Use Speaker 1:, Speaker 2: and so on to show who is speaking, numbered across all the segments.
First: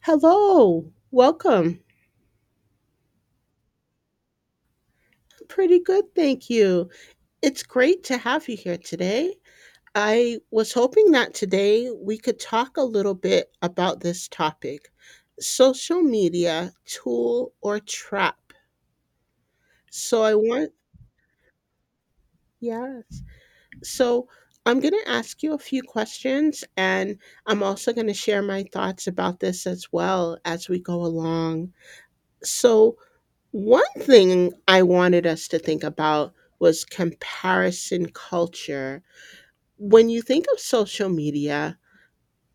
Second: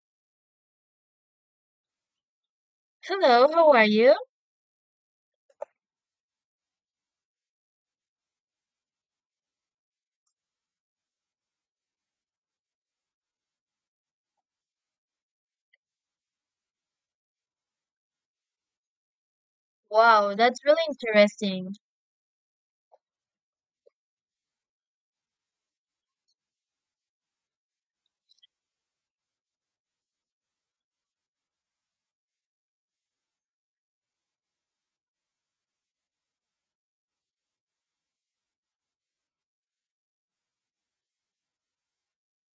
Speaker 1: Hello, welcome.
Speaker 2: Hello, how are you?
Speaker 1: Pretty good, thank you. It's great to have you here today. I was hoping that today we could talk a little bit about this topic, social media, tool or trap. So, I
Speaker 2: Wow, that's
Speaker 1: want,
Speaker 2: really interesting.
Speaker 1: yes. So, I'm going to ask you a few questions and I'm also going to share my thoughts about this as well as we go along. So, one thing I wanted us to think about was comparison culture. When you think of social media,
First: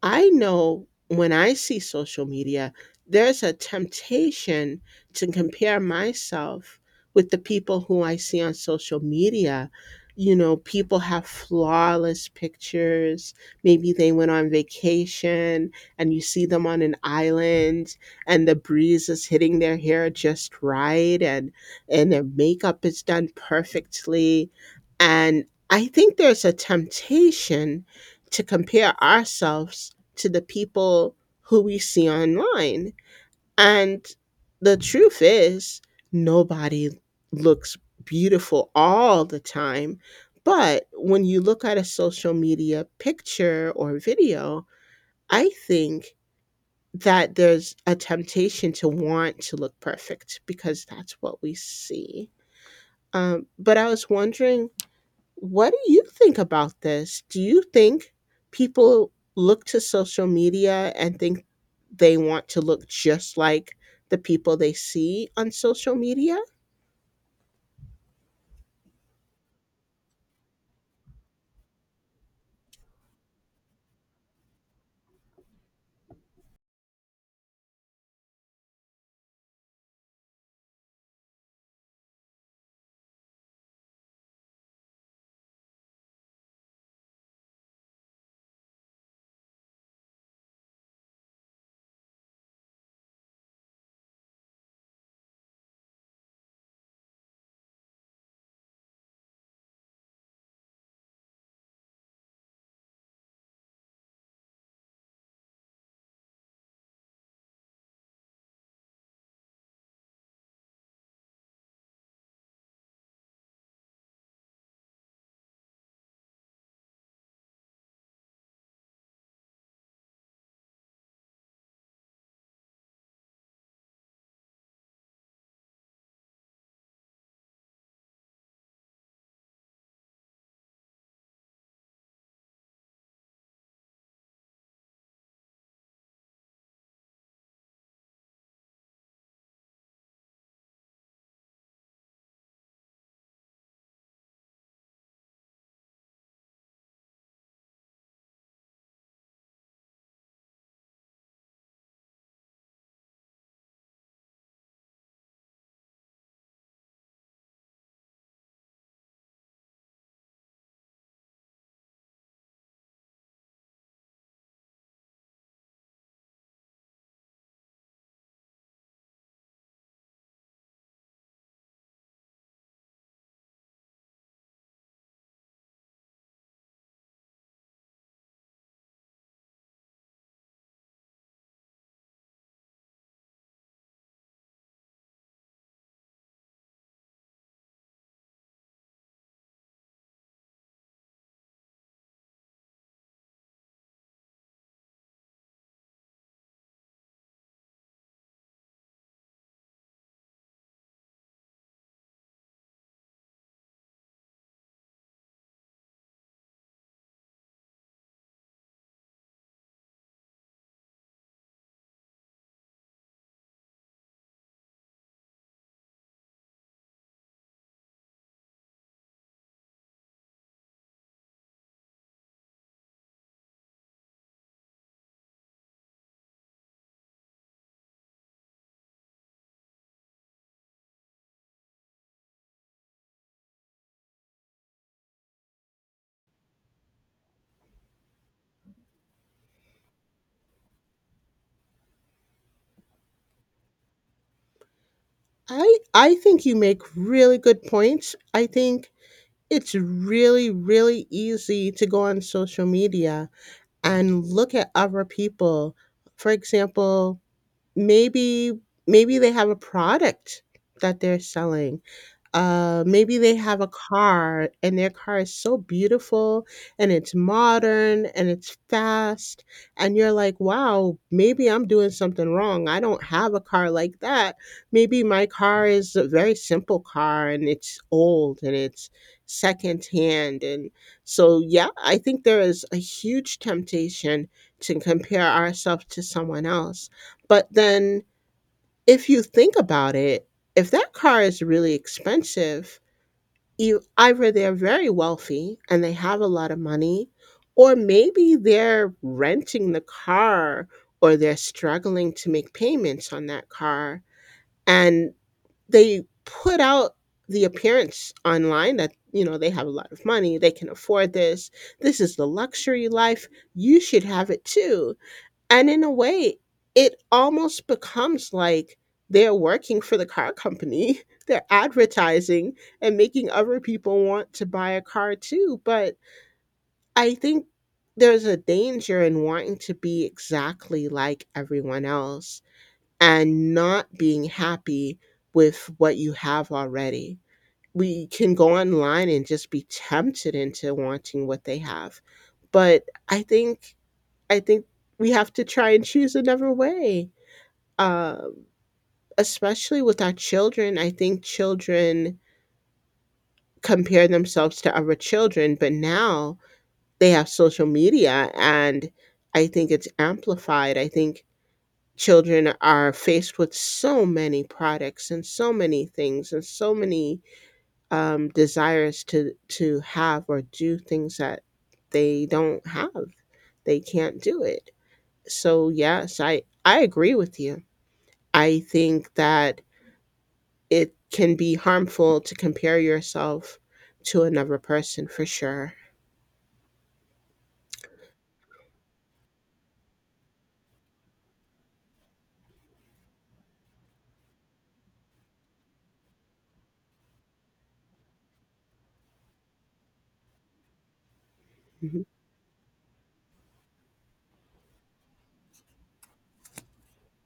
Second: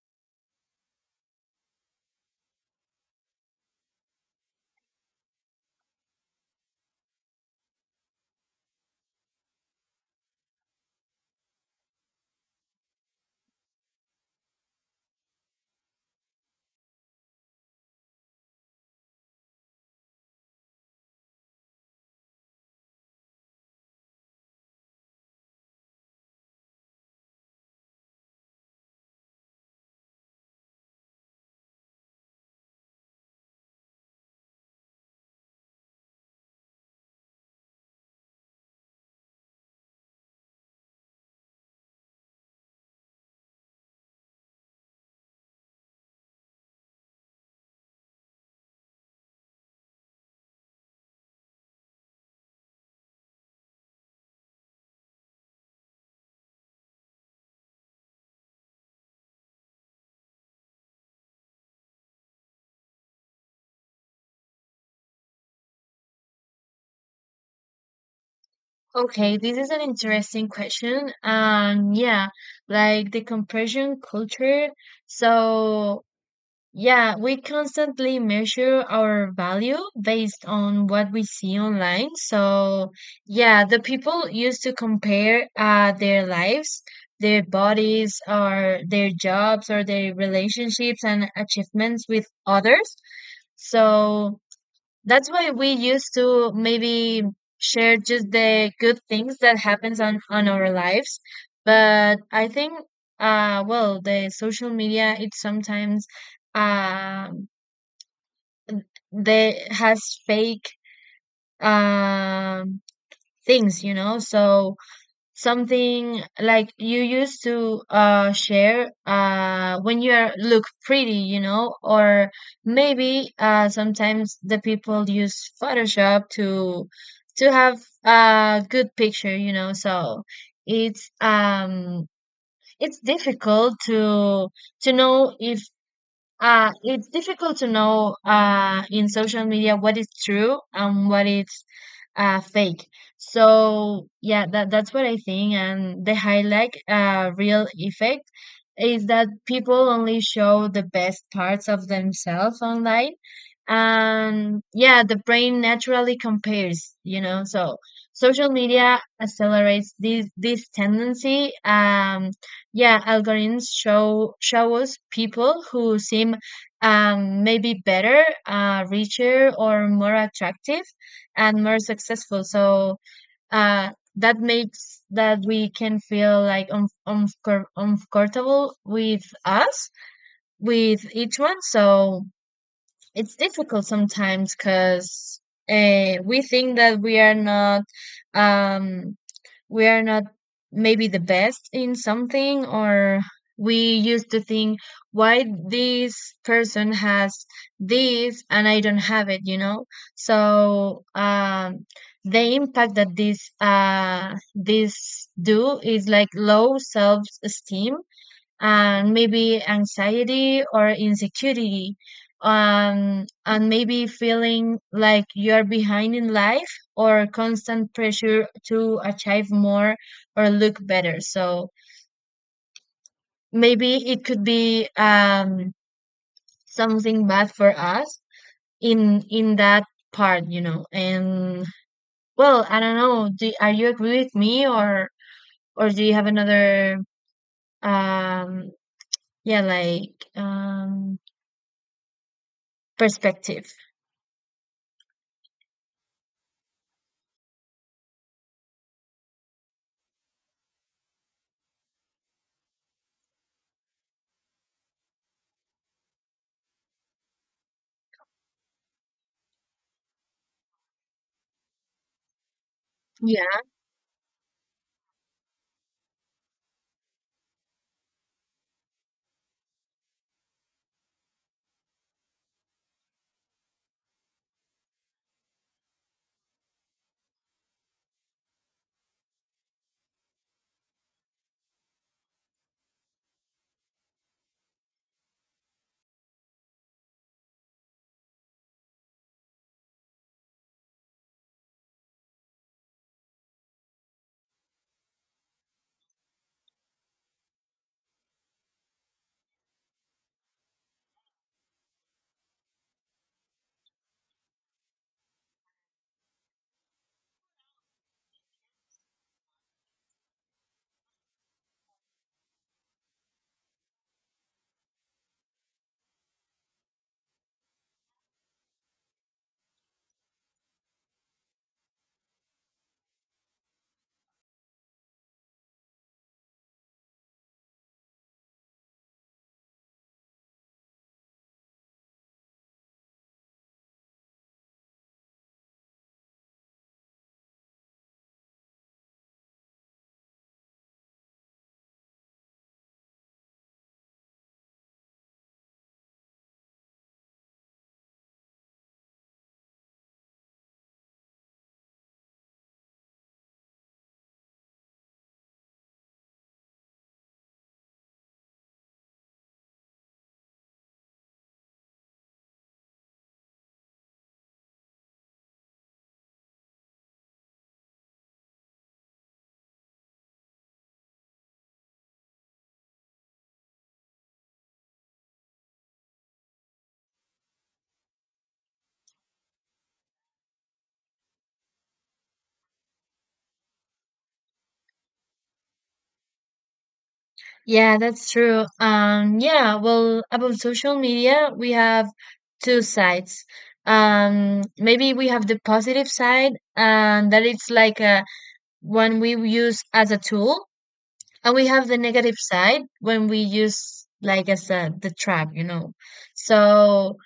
Speaker 1: I know when I see social media, there's a temptation to compare myself with the people who I see on social media. You know, people have flawless pictures. Maybe they went on vacation and you see them on an island and the breeze is hitting their hair just right and their makeup is done perfectly. And I think there's a temptation to compare ourselves to the people who we see online. And the truth is, nobody looks beautiful all the time. But when you look at a social media picture or video, I think that there's a temptation to want to look perfect because that's what we see. But I was wondering, what do you think about this? Do you think people look to social media and think they want to look just like the people they see on social media?
Speaker 2: Okay, this is an interesting question. Yeah, like the compression culture. So, yeah, we constantly measure our value based on what we see online. The people used to compare their lives, their bodies, or their jobs, or their relationships and achievements with others. So, that's why we used to maybe share just the good things that happens on our lives. But I think well, the social media, it sometimes um they has fake um things, you know. So something like you used to share when you are look pretty, you know, or maybe sometimes the people use photoshop to have a good picture, you know. So it's um it's difficult to know if it's difficult to know in social media what is true and what is fake. So yeah, that's what I think. And the highlight real effect is that people only show the best parts of themselves online. And yeah, the brain naturally compares, you know. So social media accelerates this tendency. Yeah, algorithms show us people who seem maybe better, richer, or more attractive, and more successful. So uh, that makes that we can feel like uncomfortable with us, with each one. So it's difficult sometimes because we think that we are not. Um, we are not maybe the best in something, or we used to think why this person has this and I don't have it, you know. So the impact that this this do is like low self esteem and maybe anxiety or insecurity, and maybe feeling like you're behind in life or constant pressure to achieve more or look better. So maybe it could be something bad for us in that part, you know. And well, I don't know, are you agree with me, or do you have another um yeah, like perspective?
Speaker 1: I think you make really good points. I think it's really really easy to go on social media and look at other people. For example, maybe maybe they have a product that they're selling. Maybe they have a car and their car is so beautiful and it's modern and it's fast. And you're like, wow, maybe I'm doing something wrong. I don't have a car like that. Maybe my car is a very simple car and it's old and it's secondhand. And so, yeah, I think there is a huge temptation to compare ourselves to someone else. But then, if you think about it, if that car is really expensive, you either, they're very wealthy and they have a lot of money, or maybe they're renting the car, or they're struggling to make payments on that car and they put out the appearance online that, you know, they have a lot of money, they can afford this, this is the luxury life, you should have it too. And in a way, it almost becomes like they're working for the car company. They're advertising and making other people want to buy a car too. But I think there's a danger in wanting to be exactly like everyone else and not being happy with what you have already. We can go online and just be tempted into wanting what they have. But I think I think we have to try and choose another way. Um, Especially with our children, I think children compare themselves to other children, but now they have social media and I think it's amplified. I think children are faced with so many products and so many things and so many desires to have or do things that they don't have. They can't do it. So yes, I agree with you. I think that it can be harmful to compare yourself to another person for sure.
Speaker 2: Yeah, that's true. Yeah, well, about social media, we have two sides. Maybe we have the positive side, and that it's like a, when we use as a tool, and we have the
Speaker 1: Mhm.
Speaker 2: negative side when we use like as a the trap, you know. So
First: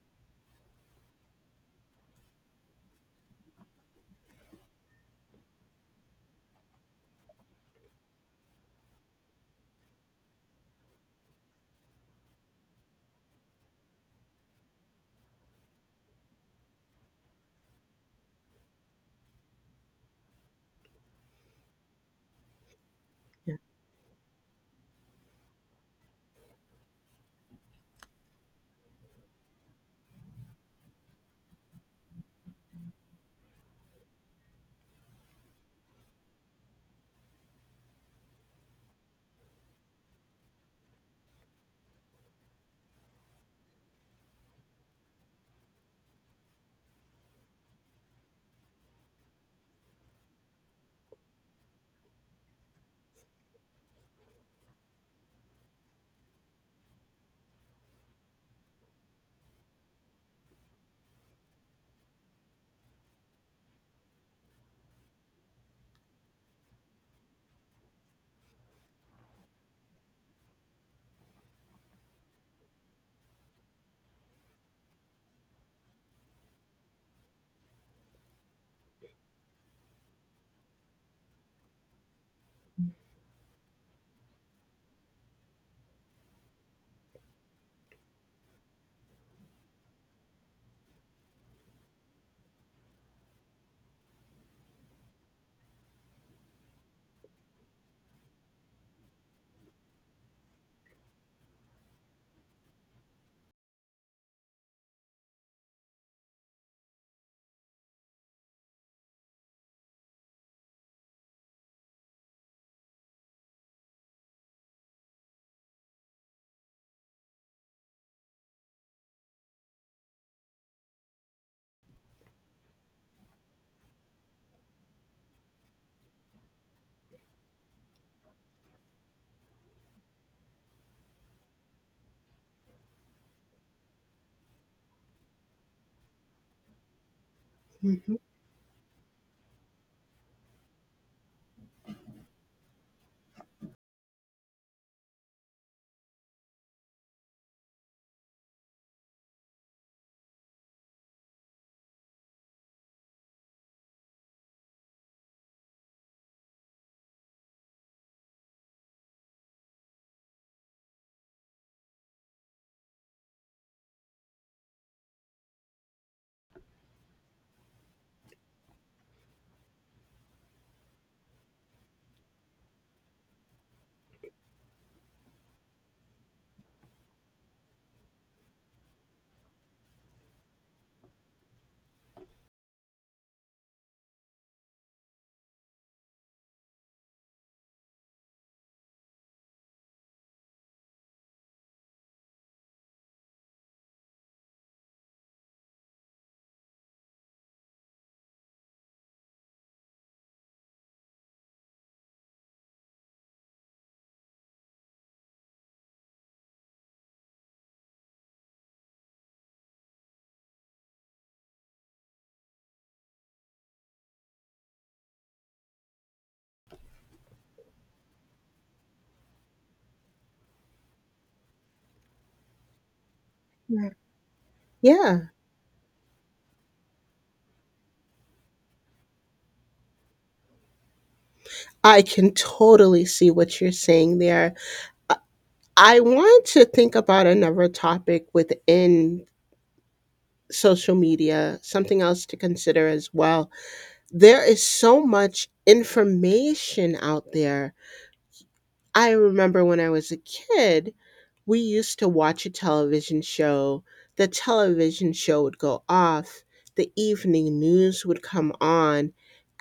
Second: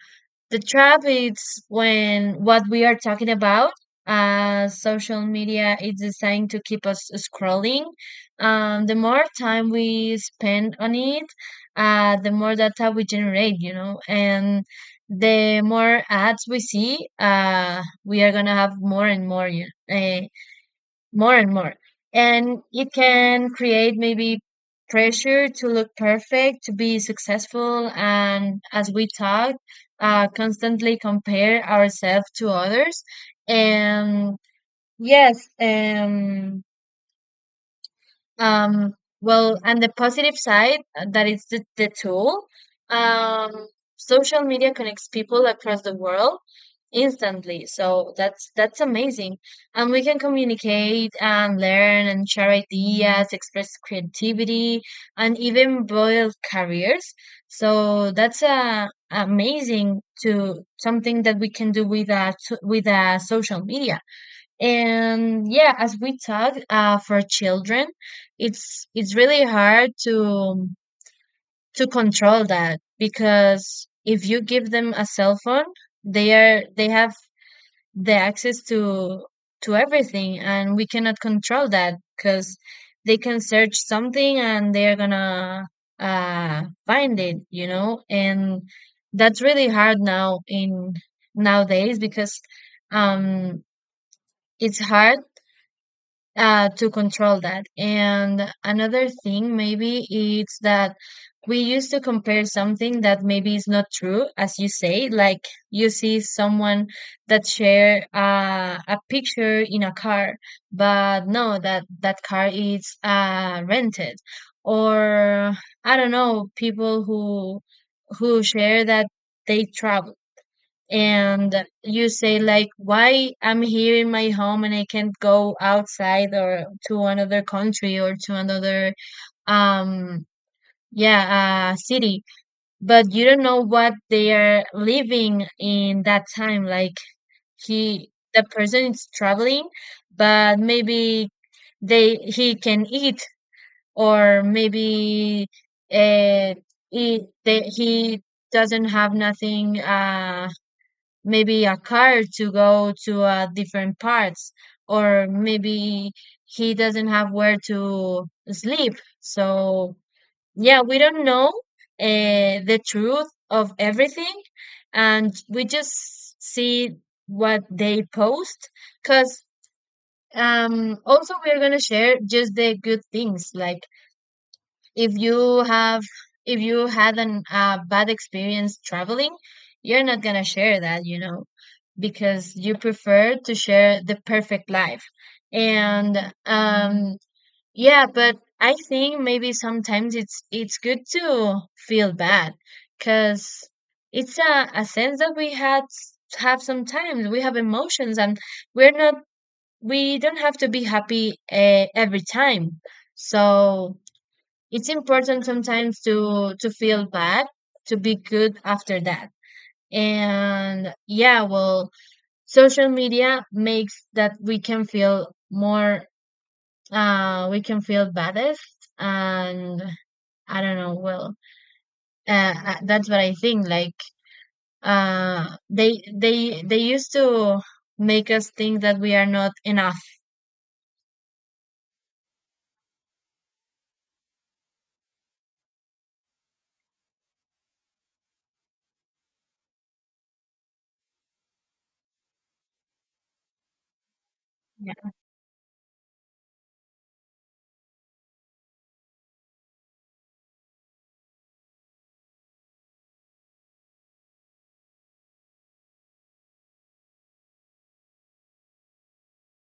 Speaker 2: the trap is when what we are talking about, social media is designed to keep us scrolling. The more time we spend on it, the more data we generate, you know, and the more ads we see, we are gonna have more and more, you more and more. And it can
Speaker 1: Yeah.
Speaker 2: create maybe pressure to look perfect, to be successful. And as we talked, constantly compare ourselves to others. And yes, um, well, and the positive side, that is the tool. Um, social media connects people across the world instantly. So that's amazing. And we can communicate and learn and share ideas, express creativity, and even build careers. So that's amazing to something that we can do with a social media. And yeah, as we talked, for children, it's really hard to control that, because if you give them a cell phone, they have the access to everything, and we cannot control that because they can search something and they are gonna find it, you know. And that's really hard now in nowadays because um it's hard to control that. And another thing, maybe it's that we used to compare something that maybe is not true, as you say, like you see someone that share a picture in a car, but no, that car is rented, or I don't know, people who share that they travel, and you say like, why I'm here in my home and I can't go outside or to another country or to another um yeah city. But you don't know what they are living in that time. Like he
Speaker 1: Mhm.
Speaker 2: the person is traveling, but maybe they he can eat, or maybe uh, he doesn't have nothing, maybe a car to go to different parts, or maybe he doesn't have where to sleep. So yeah, we don't know the truth of everything, and we just see what they post, because also we're gonna share just the good things. Like if you have if you had an bad experience traveling, you're not gonna share that, you know, because you prefer to share the perfect life. And um yeah, but I think maybe sometimes it's good to feel bad, because it's a sense that we had have. Sometimes we have emotions, and we're not we don't have to be happy every time. So it's important sometimes to feel bad to be good after that. And yeah, well, social media makes that we can feel more we can feel baddest, and I don't know. Well, that's what I think.
Speaker 1: Yeah.
Speaker 2: Like
Speaker 1: Yeah.
Speaker 2: they used to make us think that we are not enough.
Speaker 1: I can totally see what you're saying there. I I want to think about another topic within social media, something else to consider as well. There is so
Speaker 2: Yeah.
Speaker 1: much information out there. I remember when I was a kid, we used to watch a television show. The television show would go off, the evening news would come on,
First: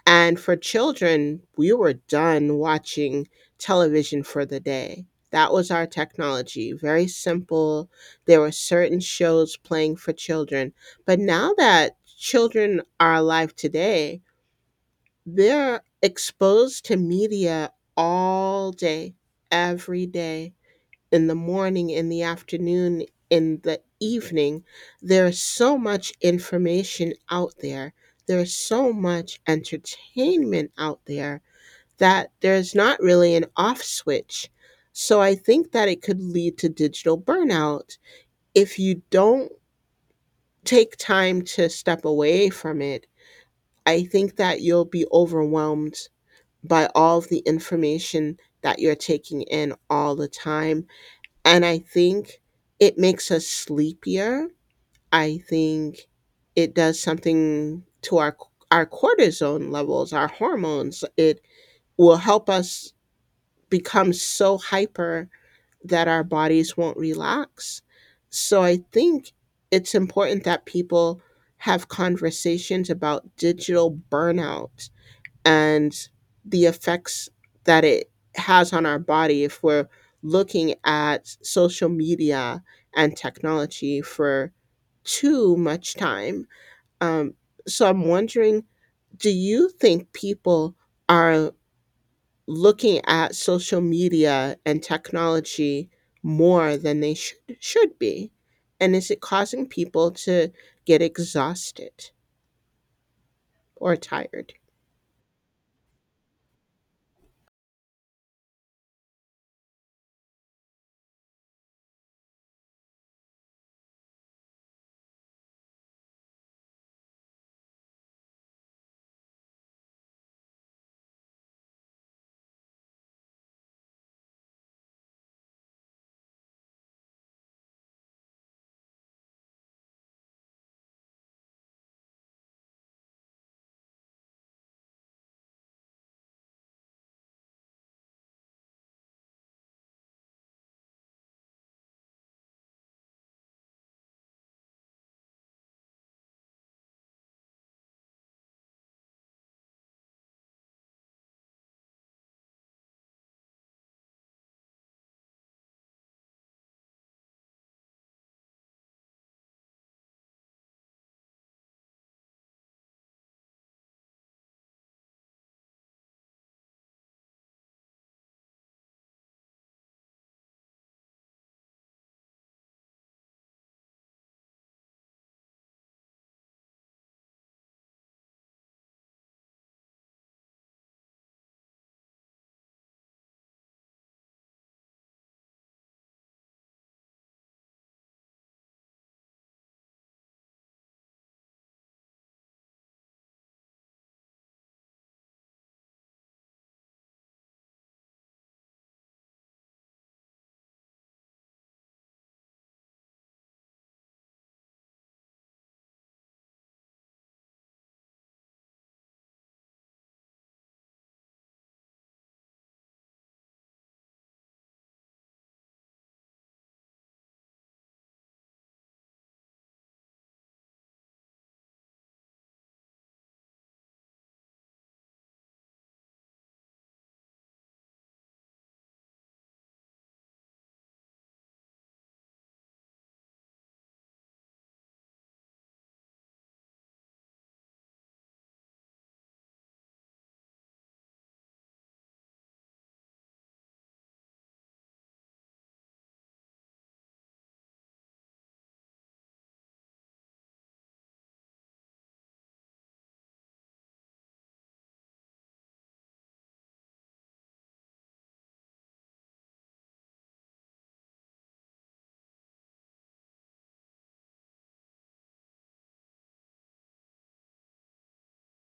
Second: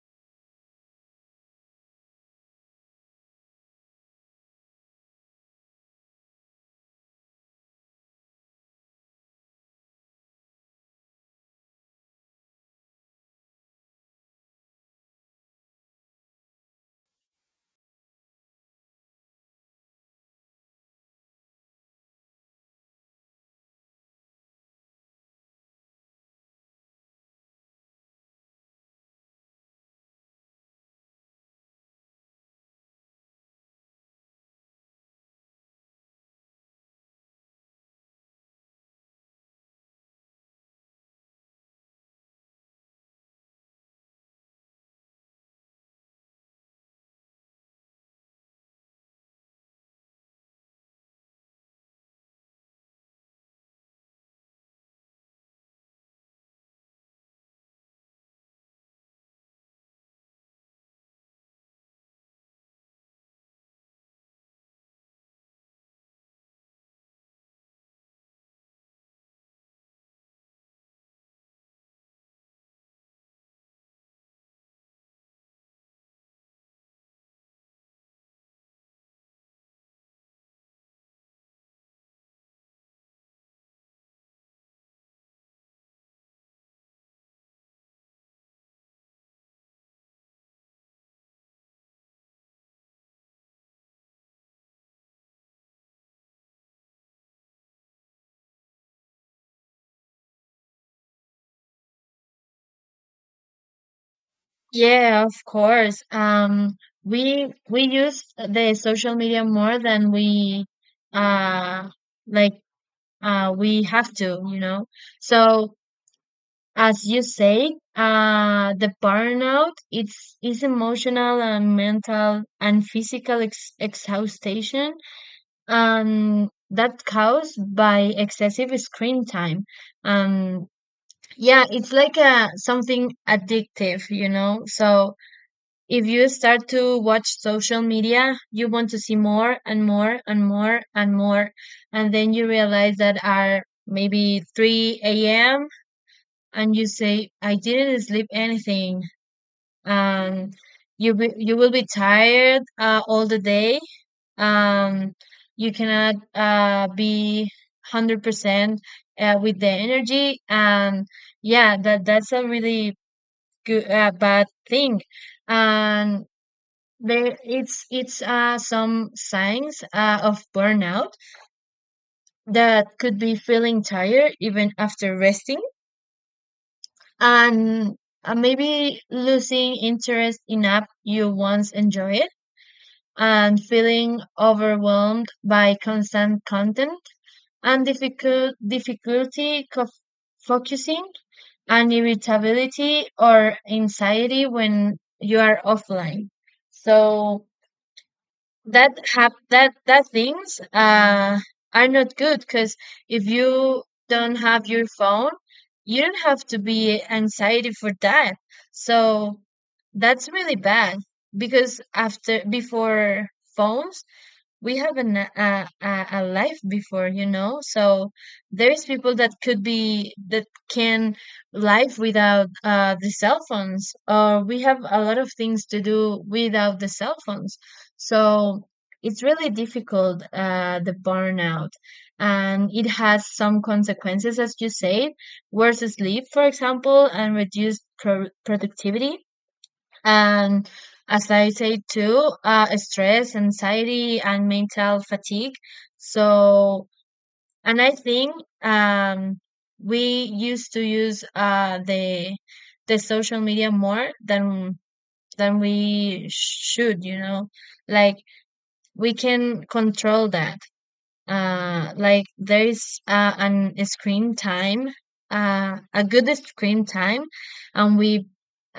Speaker 1: and for children, we were done watching television for the day. That was our technology, very simple. There were certain shows playing for children. But now that children are alive today, they're exposed to media all day, every day, in the morning, in the afternoon, in the evening. There's so much information out there. There's so much entertainment out there that there's not really an off switch. So I think that it could lead to digital burnout if you don't take time to step away from it. I think that you'll be overwhelmed by all of the information that you're taking in all the time. And I think it makes us sleepier. I think it does something to our cortisone levels, our hormones. It will help us become so hyper that our bodies won't relax. So I think it's important that people have conversations about digital burnout and the effects that it has on our body if we're looking at social media and technology for too much time. Um, so I'm wondering, do you think people are looking at social media and technology more than they should be, and is it causing people to get exhausted or tired?
Speaker 2: Yeah, of course. We use the social media more than we uh like we have to, you know. So as you say, the burnout, it's is emotional and mental and physical exhaustion, and that caused by excessive screen time. Um, yeah, it's like a something addictive, you know. So if you start to watch social media, you want to see more and more and more and more, and then you realize that are maybe 3 a.m, and you say, "I didn't sleep anything," and you will be tired all the day. Um, you cannot be 100% with the energy. And yeah, that's a really good bad thing. And there, it's some signs of burnout that could be feeling tired even after resting, and maybe losing interest in app you once enjoyed, and feeling overwhelmed by constant content, and difficulty focusing, and irritability or anxiety when you are offline. So that hap that that things are not good, because if you don't have your phone, you don't have to be anxiety for that. So that's really bad, because after before phones we have an, a life before, you know. So there's people that could be that can live without the cell phones, or we have a lot of things to do without the cell phones. So it's really difficult the burnout, and it has some consequences as you said, worse sleep for example, and reduced productivity, and as I say too, stress, anxiety, and mental fatigue. So, and I think um, we used to use the social media more than we should. You know, like we can control that. Like there is an screen time, a good screen time, and we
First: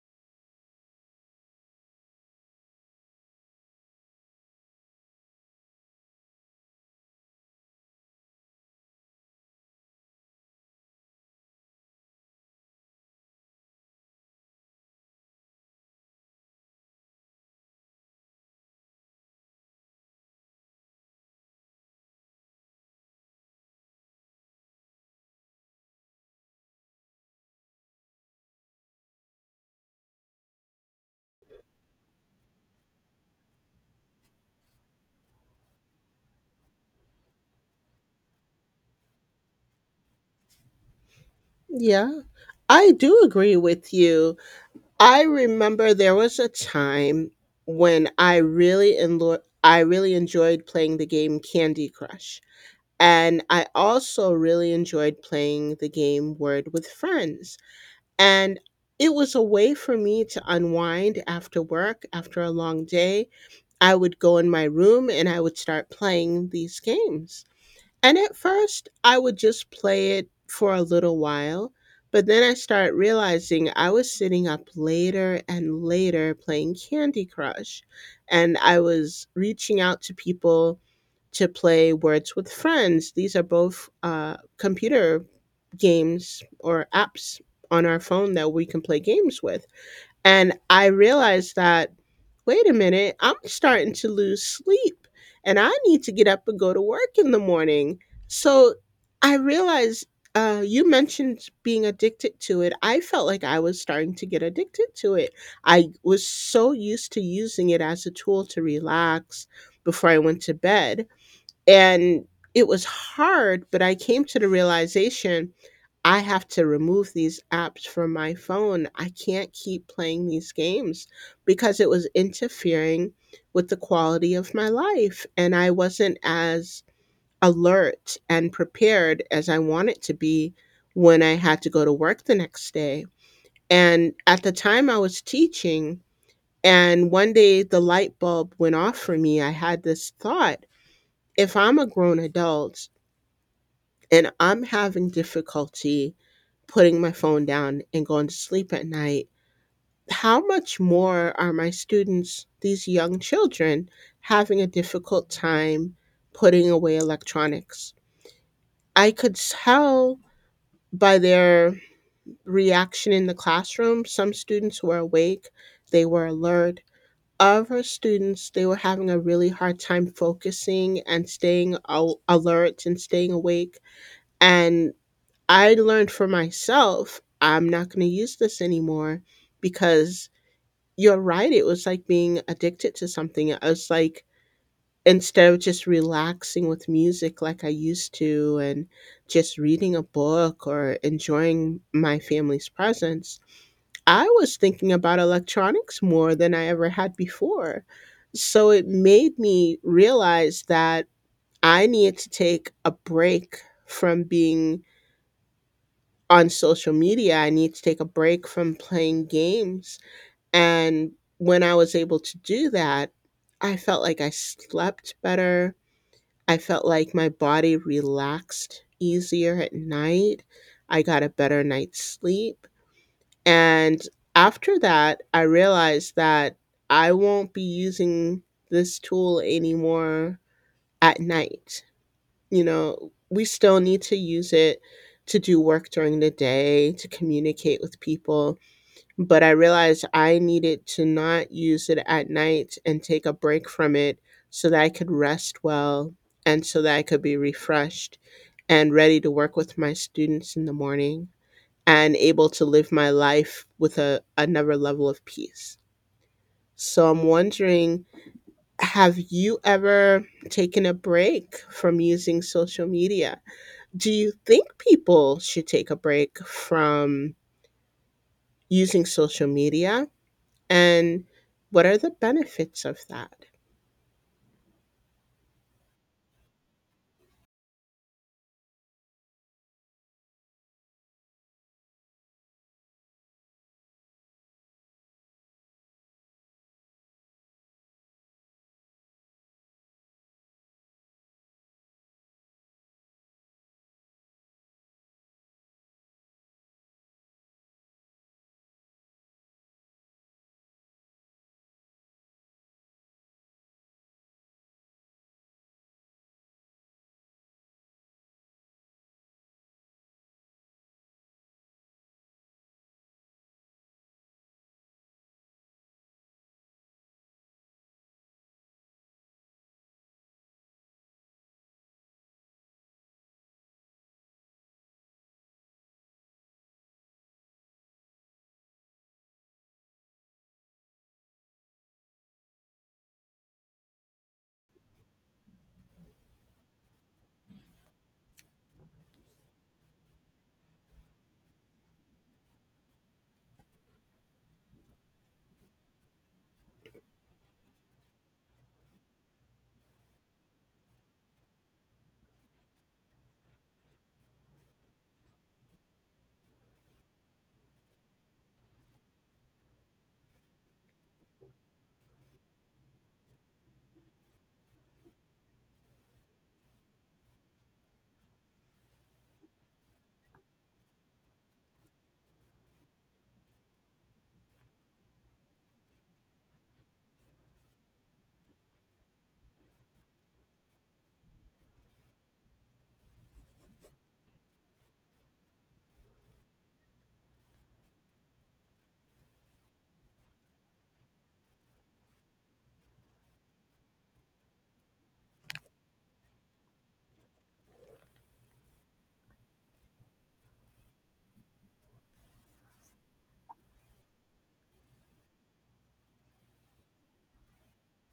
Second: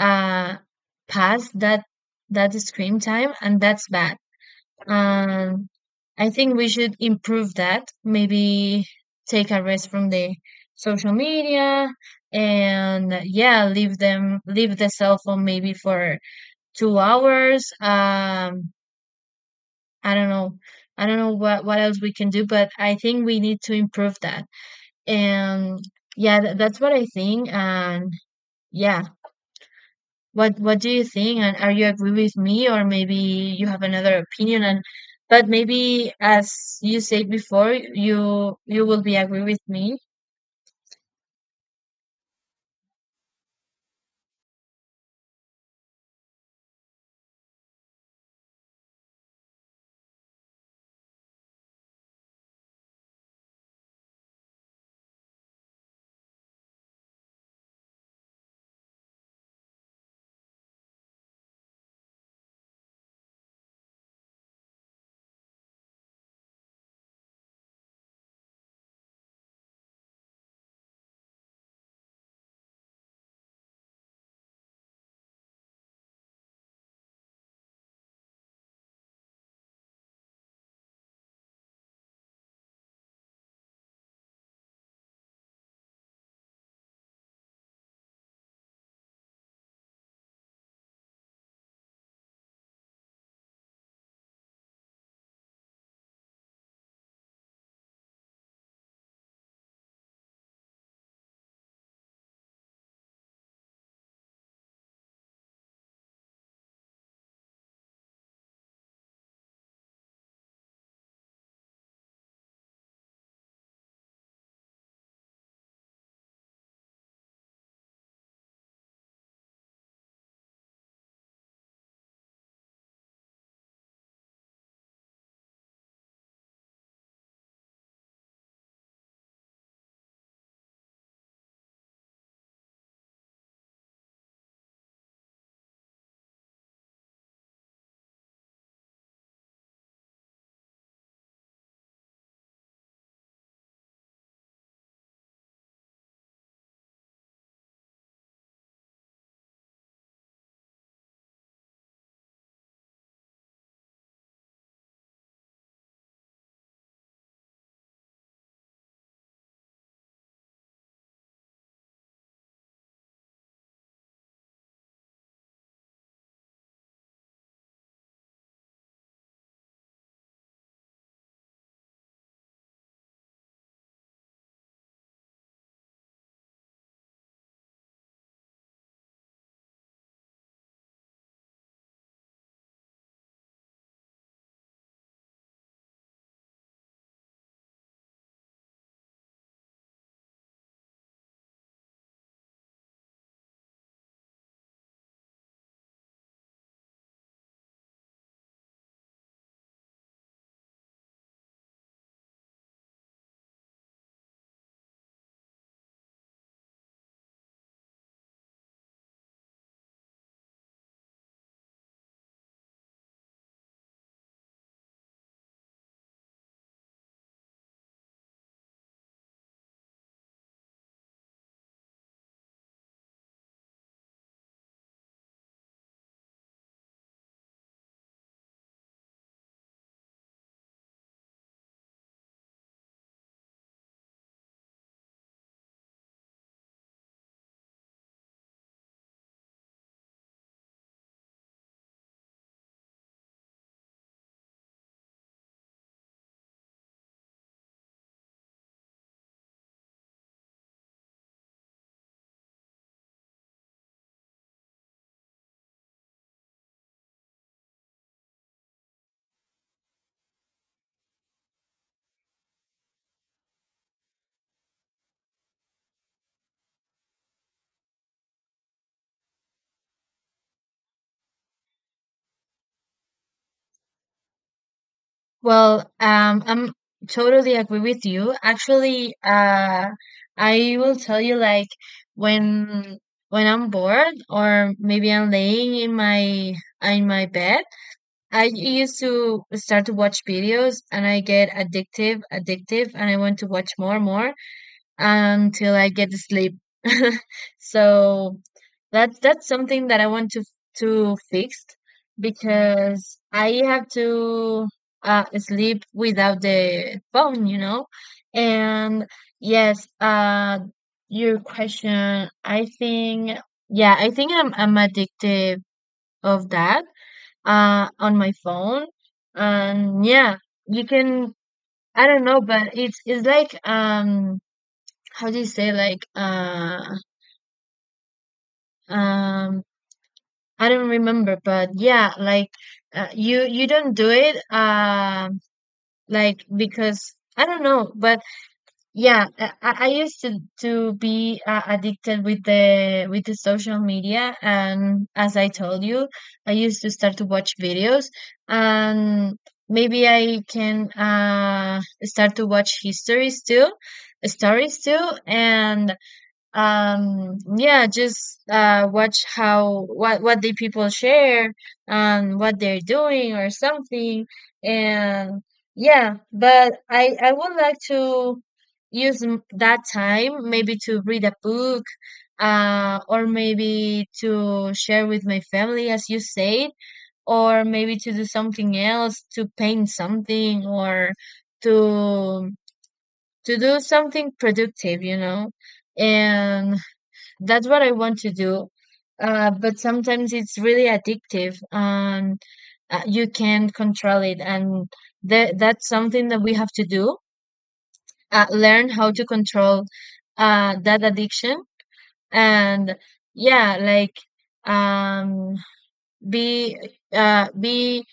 Speaker 2: uh pass that screen time, and that's bad. um I think we should improve that, maybe take a rest from the social media, and yeah, leave the cell phone maybe for 2 hours. I don't know. I don't know what else we can do, but I think we need to improve that. And yeah, that's what I think. And yeah, what do you think? And are you agree with me, or maybe you have another opinion? And but maybe as you said before, you will be agree with me.
Speaker 1: Yeah, I do agree with you. I remember there was a time when I really enlo I really enjoyed playing the game Candy Crush, and I also really enjoyed playing the game Word with Friends, and it was a way for me to unwind after work, after a long day. I would go in my room and I would start playing these games. And at first, I would just play it for a little while, but then I started realizing I was sitting up later and later playing Candy Crush, and I was reaching out to people to play Words with Friends. These are both computer games or apps on our phone that we can play games with. And I realized that, wait a minute, I'm starting to lose sleep and I need to get up and go to work in the morning. So I realized, you mentioned being addicted to it. I felt like I was starting to get addicted to it. I was so used to using it as a tool to relax before I went to bed. And it was hard, but I came to the realization I have to remove these apps from my phone. I can't keep playing these games because it was interfering with the quality of my life. And I wasn't as alert and prepared as I wanted to be when I had to go to work the next day. And at the time, I was teaching. And one day the light bulb went off for me. I had this thought, if I'm a grown adult and I'm having difficulty putting my phone down and going to sleep at night, how much more are my students, these young children, having a difficult time putting away electronics? I could tell by their reaction in the classroom. Some students were awake, they were alert. Other students, they were having a really hard time focusing and staying alert and staying awake. And I learned for myself, I'm not gonna use this anymore because you're right, it was like being addicted to something. I was like, instead of just relaxing with music like I used to and just reading a book or enjoying my family's presence, I was thinking about electronics more than I ever had before. So it made me realize that I need to take a break from being on social media, I need to take a break from playing games. And when I was able to do that, I felt like I slept better. I felt like my body relaxed easier at night. I got a better night's sleep. And after that, I realized that I won't be using this tool anymore at night. You know, we still need to use it to do work during the day, to communicate with people. But I realized I needed to not use it at night and take a break from it so that I could rest well and so that I could be refreshed and ready to work with my students in the morning and able to live my life with a, another level of peace. So I'm wondering, have you ever taken a break from using social media? Do you think people should take a break from using social media, and what are the benefits of that?
Speaker 2: Well, I'm totally agree with you. Actually, I will tell you like when when I'm bored or maybe I'm laying in my bed, I used to start to watch videos and I get addictive, and I want to watch more, more until I get to sleep. So that's something that I want to fix, because I have to sleep without the phone, you know. And yes, your question. I think yeah, I think I'm addicted of that on my phone. And yeah, you can I don't know, but it's like how do you say like um I don't remember, but yeah, like you you don't do it like because I don't know, but yeah, I used to be addicted with the social media, and as I told you, I used to start to watch videos, and maybe I can start to watch histories too, stories too, and yeah, just watch how what the people share and what they're doing or something. And yeah, but I would like to use that time maybe to read a book, or maybe to share with my family, as you said, or maybe to do something else, to paint something, or to to do something productive, you know. And that's what I want to do. But sometimes it's really addictive and you can't control it. And that's something that we have to do. Learn how to control that addiction. And yeah, like um, be be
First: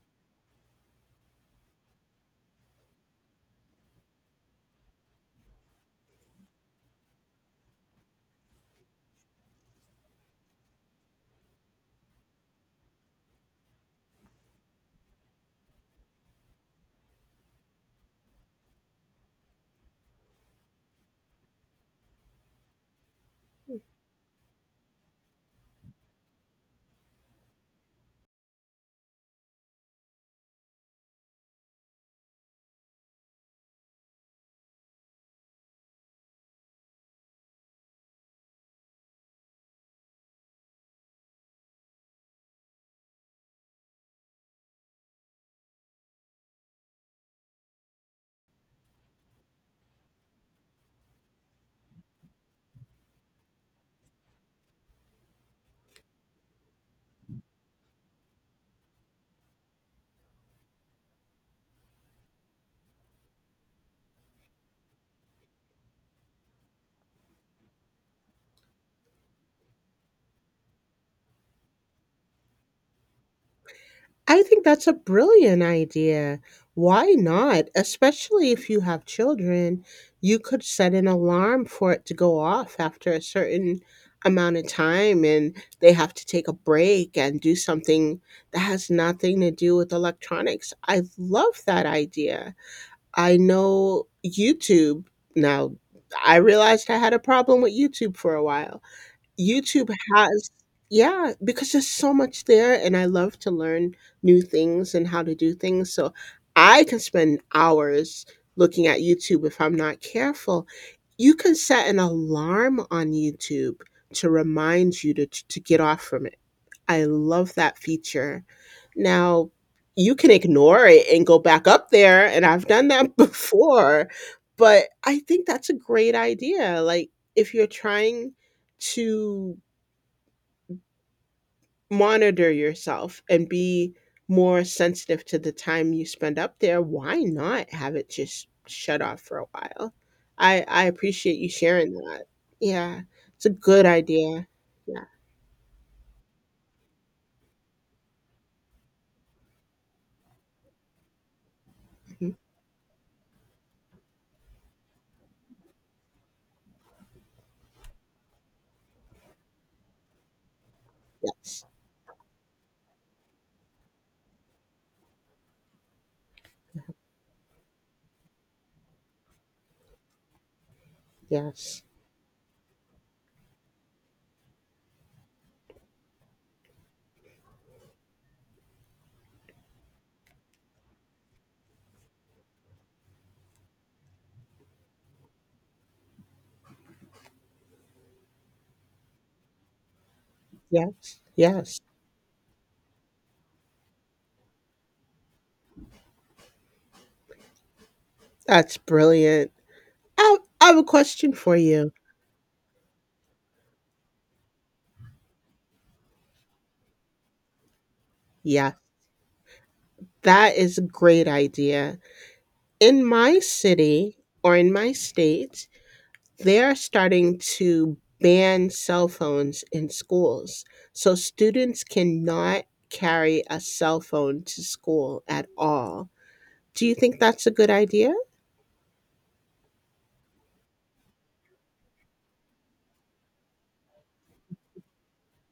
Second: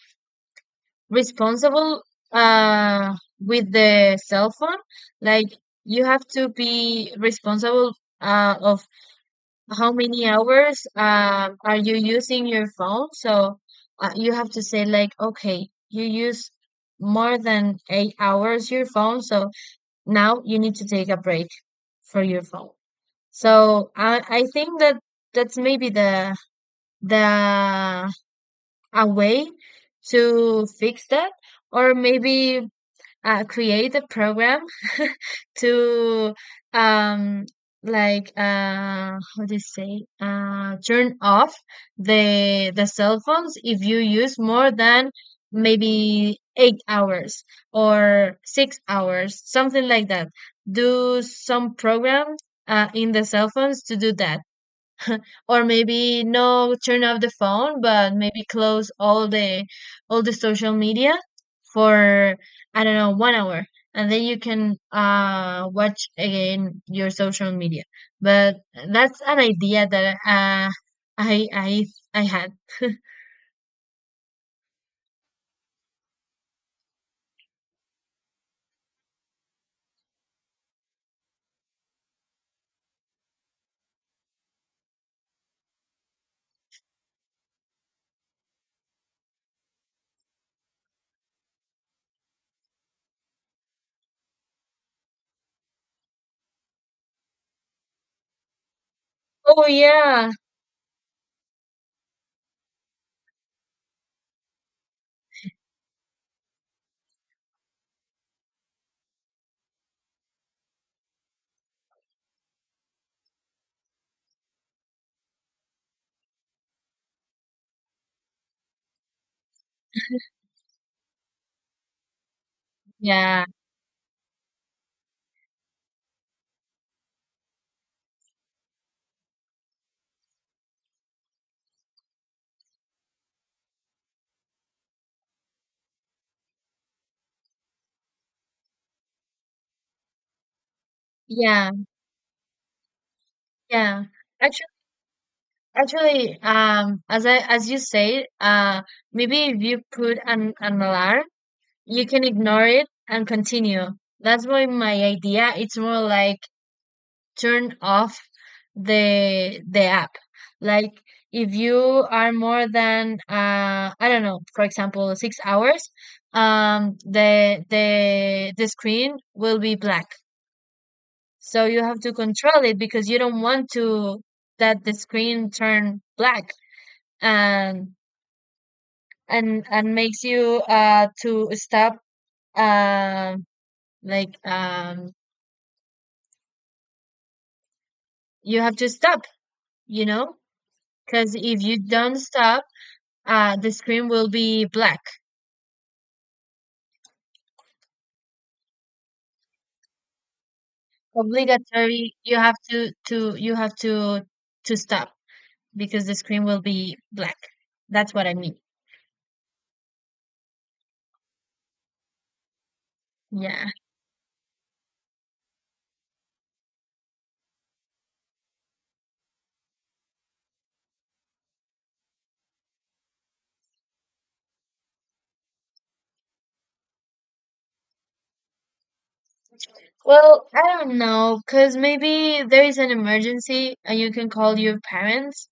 Speaker 2: responsible with the cell phone. Like, you have to be responsible of how many hours are you using your phone? So you have to say like, okay, you use more than 8 hours your phone, so now you need to take a break for your phone. So I think that that's maybe the a way to fix that, or maybe create a program to um how do you say, turn off the cell phones if you use more than maybe 8 hours or 6 hours, something like that. Do some program in the cell phones to do that, or maybe no, turn off the phone, but maybe close all the social media for I don't know, one hour, and then you can watch again your social media. But that's an idea that i i I had.
Speaker 1: I think that's a brilliant idea. Why not? Especially if you have children, you could set an alarm for it to go off after a certain amount of time and they have to take a break and do something that has nothing to do with electronics. I love that idea. I know YouTube now, I realized I had a problem with YouTube for a while.
Speaker 2: Oh
Speaker 1: YouTube
Speaker 2: yeah.
Speaker 1: has, yeah, because there's so much there and I love to learn new things and how to do things. So I can spend hours looking at YouTube if I'm not careful. You can set an alarm on YouTube to remind you to get off from it. I love that feature. Now, you can ignore it and go back up there, and I've done that
Speaker 2: Yeah,
Speaker 1: before, but I think that's a great idea. Like, if you're trying to monitor yourself and be more sensitive to the time you spend up there, why not have it just shut off for a while? I appreciate you
Speaker 2: yeah,
Speaker 1: sharing that. Yeah, it's a good
Speaker 2: yeah.
Speaker 1: idea.
Speaker 2: Actually,
Speaker 1: Yeah.
Speaker 2: actually, as I as you said, maybe if you put an alarm, you can
Speaker 1: Mhm.
Speaker 2: ignore it and continue. That's why my idea it's more like turn off the app. Like, if
Speaker 1: Yes.
Speaker 2: you are more than I don't know, for example, 6 hours, the screen will be black. So you
Speaker 1: Yes.
Speaker 2: have to control it because you don't want to that the screen turn black and and makes you to stop um like um you have to stop, you know,
Speaker 1: Yes.
Speaker 2: because if you
Speaker 1: Yes.
Speaker 2: don't stop, the screen will be black.
Speaker 1: That's brilliant. I have a question for you.
Speaker 2: Obligatory, you have to you have to stop because the screen will be black. That's what I mean.
Speaker 1: Yeah, that is a great idea. In my
Speaker 2: Yeah.
Speaker 1: city or in my state, they're starting to ban cell phones in schools. So students cannot carry a cell phone to school at all. Do you think that's a good idea?
Speaker 2: Well, I don't know, because maybe there is an emergency and you can call your parents.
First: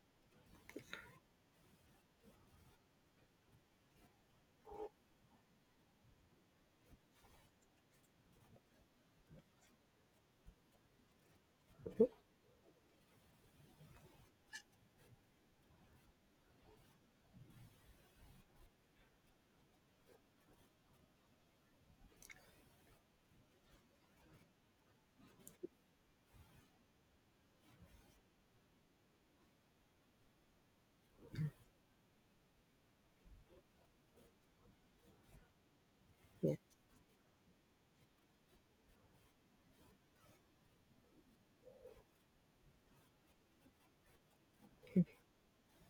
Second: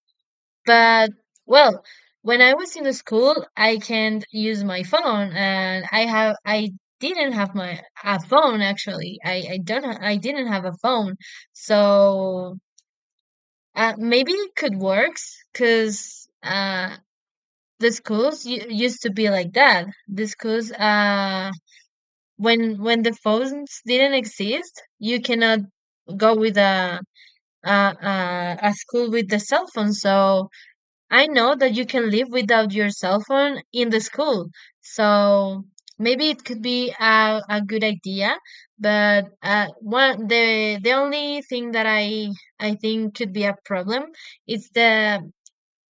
Speaker 2: But well, when I was in school, I can't use my phone, and I didn't have my a phone, actually. I don't ha- I didn't have a phone, so maybe it could work, because the schools used to be like that. The schools when the phones didn't exist, you cannot go with a a school with the cell phone, so. I know that you can live without your cell phone in the school, so maybe it
Speaker 1: Yeah.
Speaker 2: could be a good idea. But one the only thing that I think could be a problem is the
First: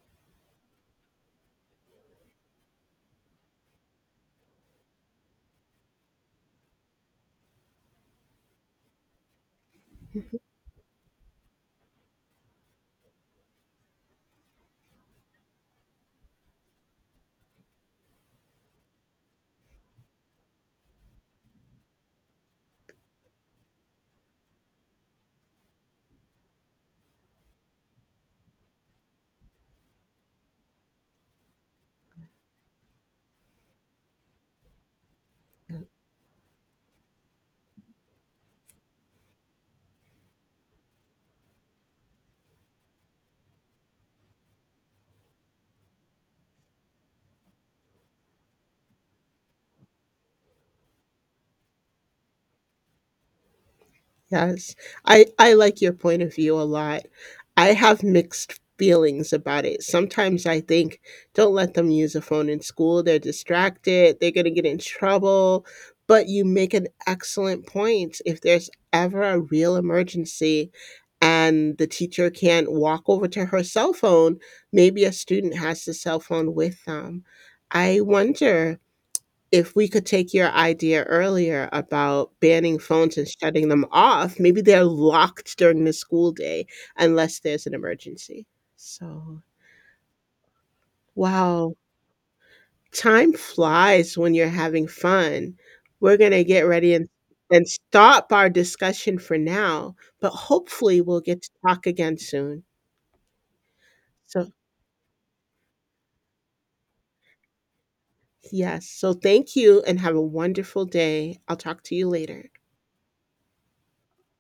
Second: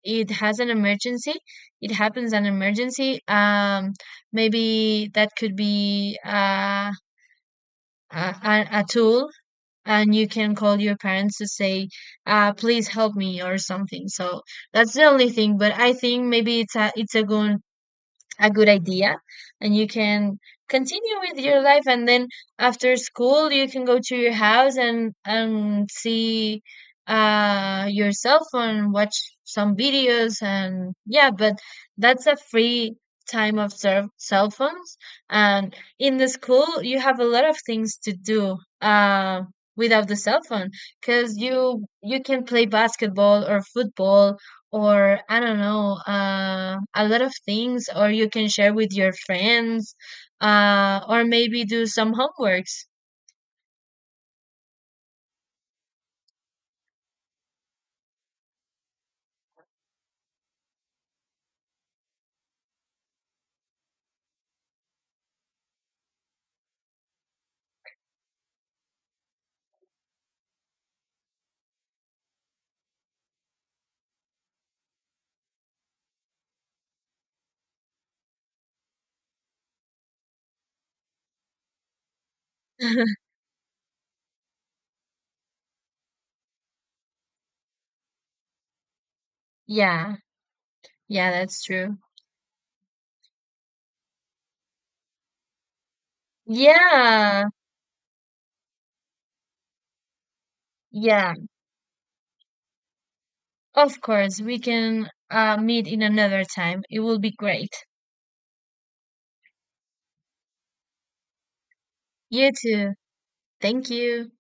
Speaker 2: it has an emergency. It happens an emergency. Maybe that could be a tool, and you
Speaker 1: Hmm.
Speaker 2: can call your parents to say please help me or something. So that's the only thing, but I think maybe it's a good idea, and you can continue with your life, and then after school you can go to your house and see your cell phone, watch some videos, and yeah, but that's a free time of cell cell phones. And in the school you have a lot of things to do without the cell phone, because you can play basketball or football, or I don't know, a lot of things, or you can share with your friends, or maybe do some homeworks.
Speaker 1: Yes. I like your point of view a lot. I have mixed feelings about it. Sometimes I think, don't let them use a phone in school. They're distracted. They're going to get in trouble. But you make an excellent point. If there's ever a real emergency and the teacher can't walk over to her cell phone, maybe a student has the cell phone with them. I wonder if we could take your idea earlier about banning phones and shutting them off, maybe they're locked during the school day unless there's an emergency. So,
Speaker 2: Yeah, yeah, that's
Speaker 1: wow,
Speaker 2: true.
Speaker 1: time flies when you're having fun. We're going to get ready and
Speaker 2: Yeah,
Speaker 1: stop our discussion for now, but hopefully we'll
Speaker 2: yeah,
Speaker 1: get to talk again soon.
Speaker 2: of course,
Speaker 1: So,
Speaker 2: we can meet in another time. It will be great.
Speaker 1: yes. So, thank you and have a wonderful day. I'll talk to you
Speaker 2: You
Speaker 1: later.
Speaker 2: too. Thank you.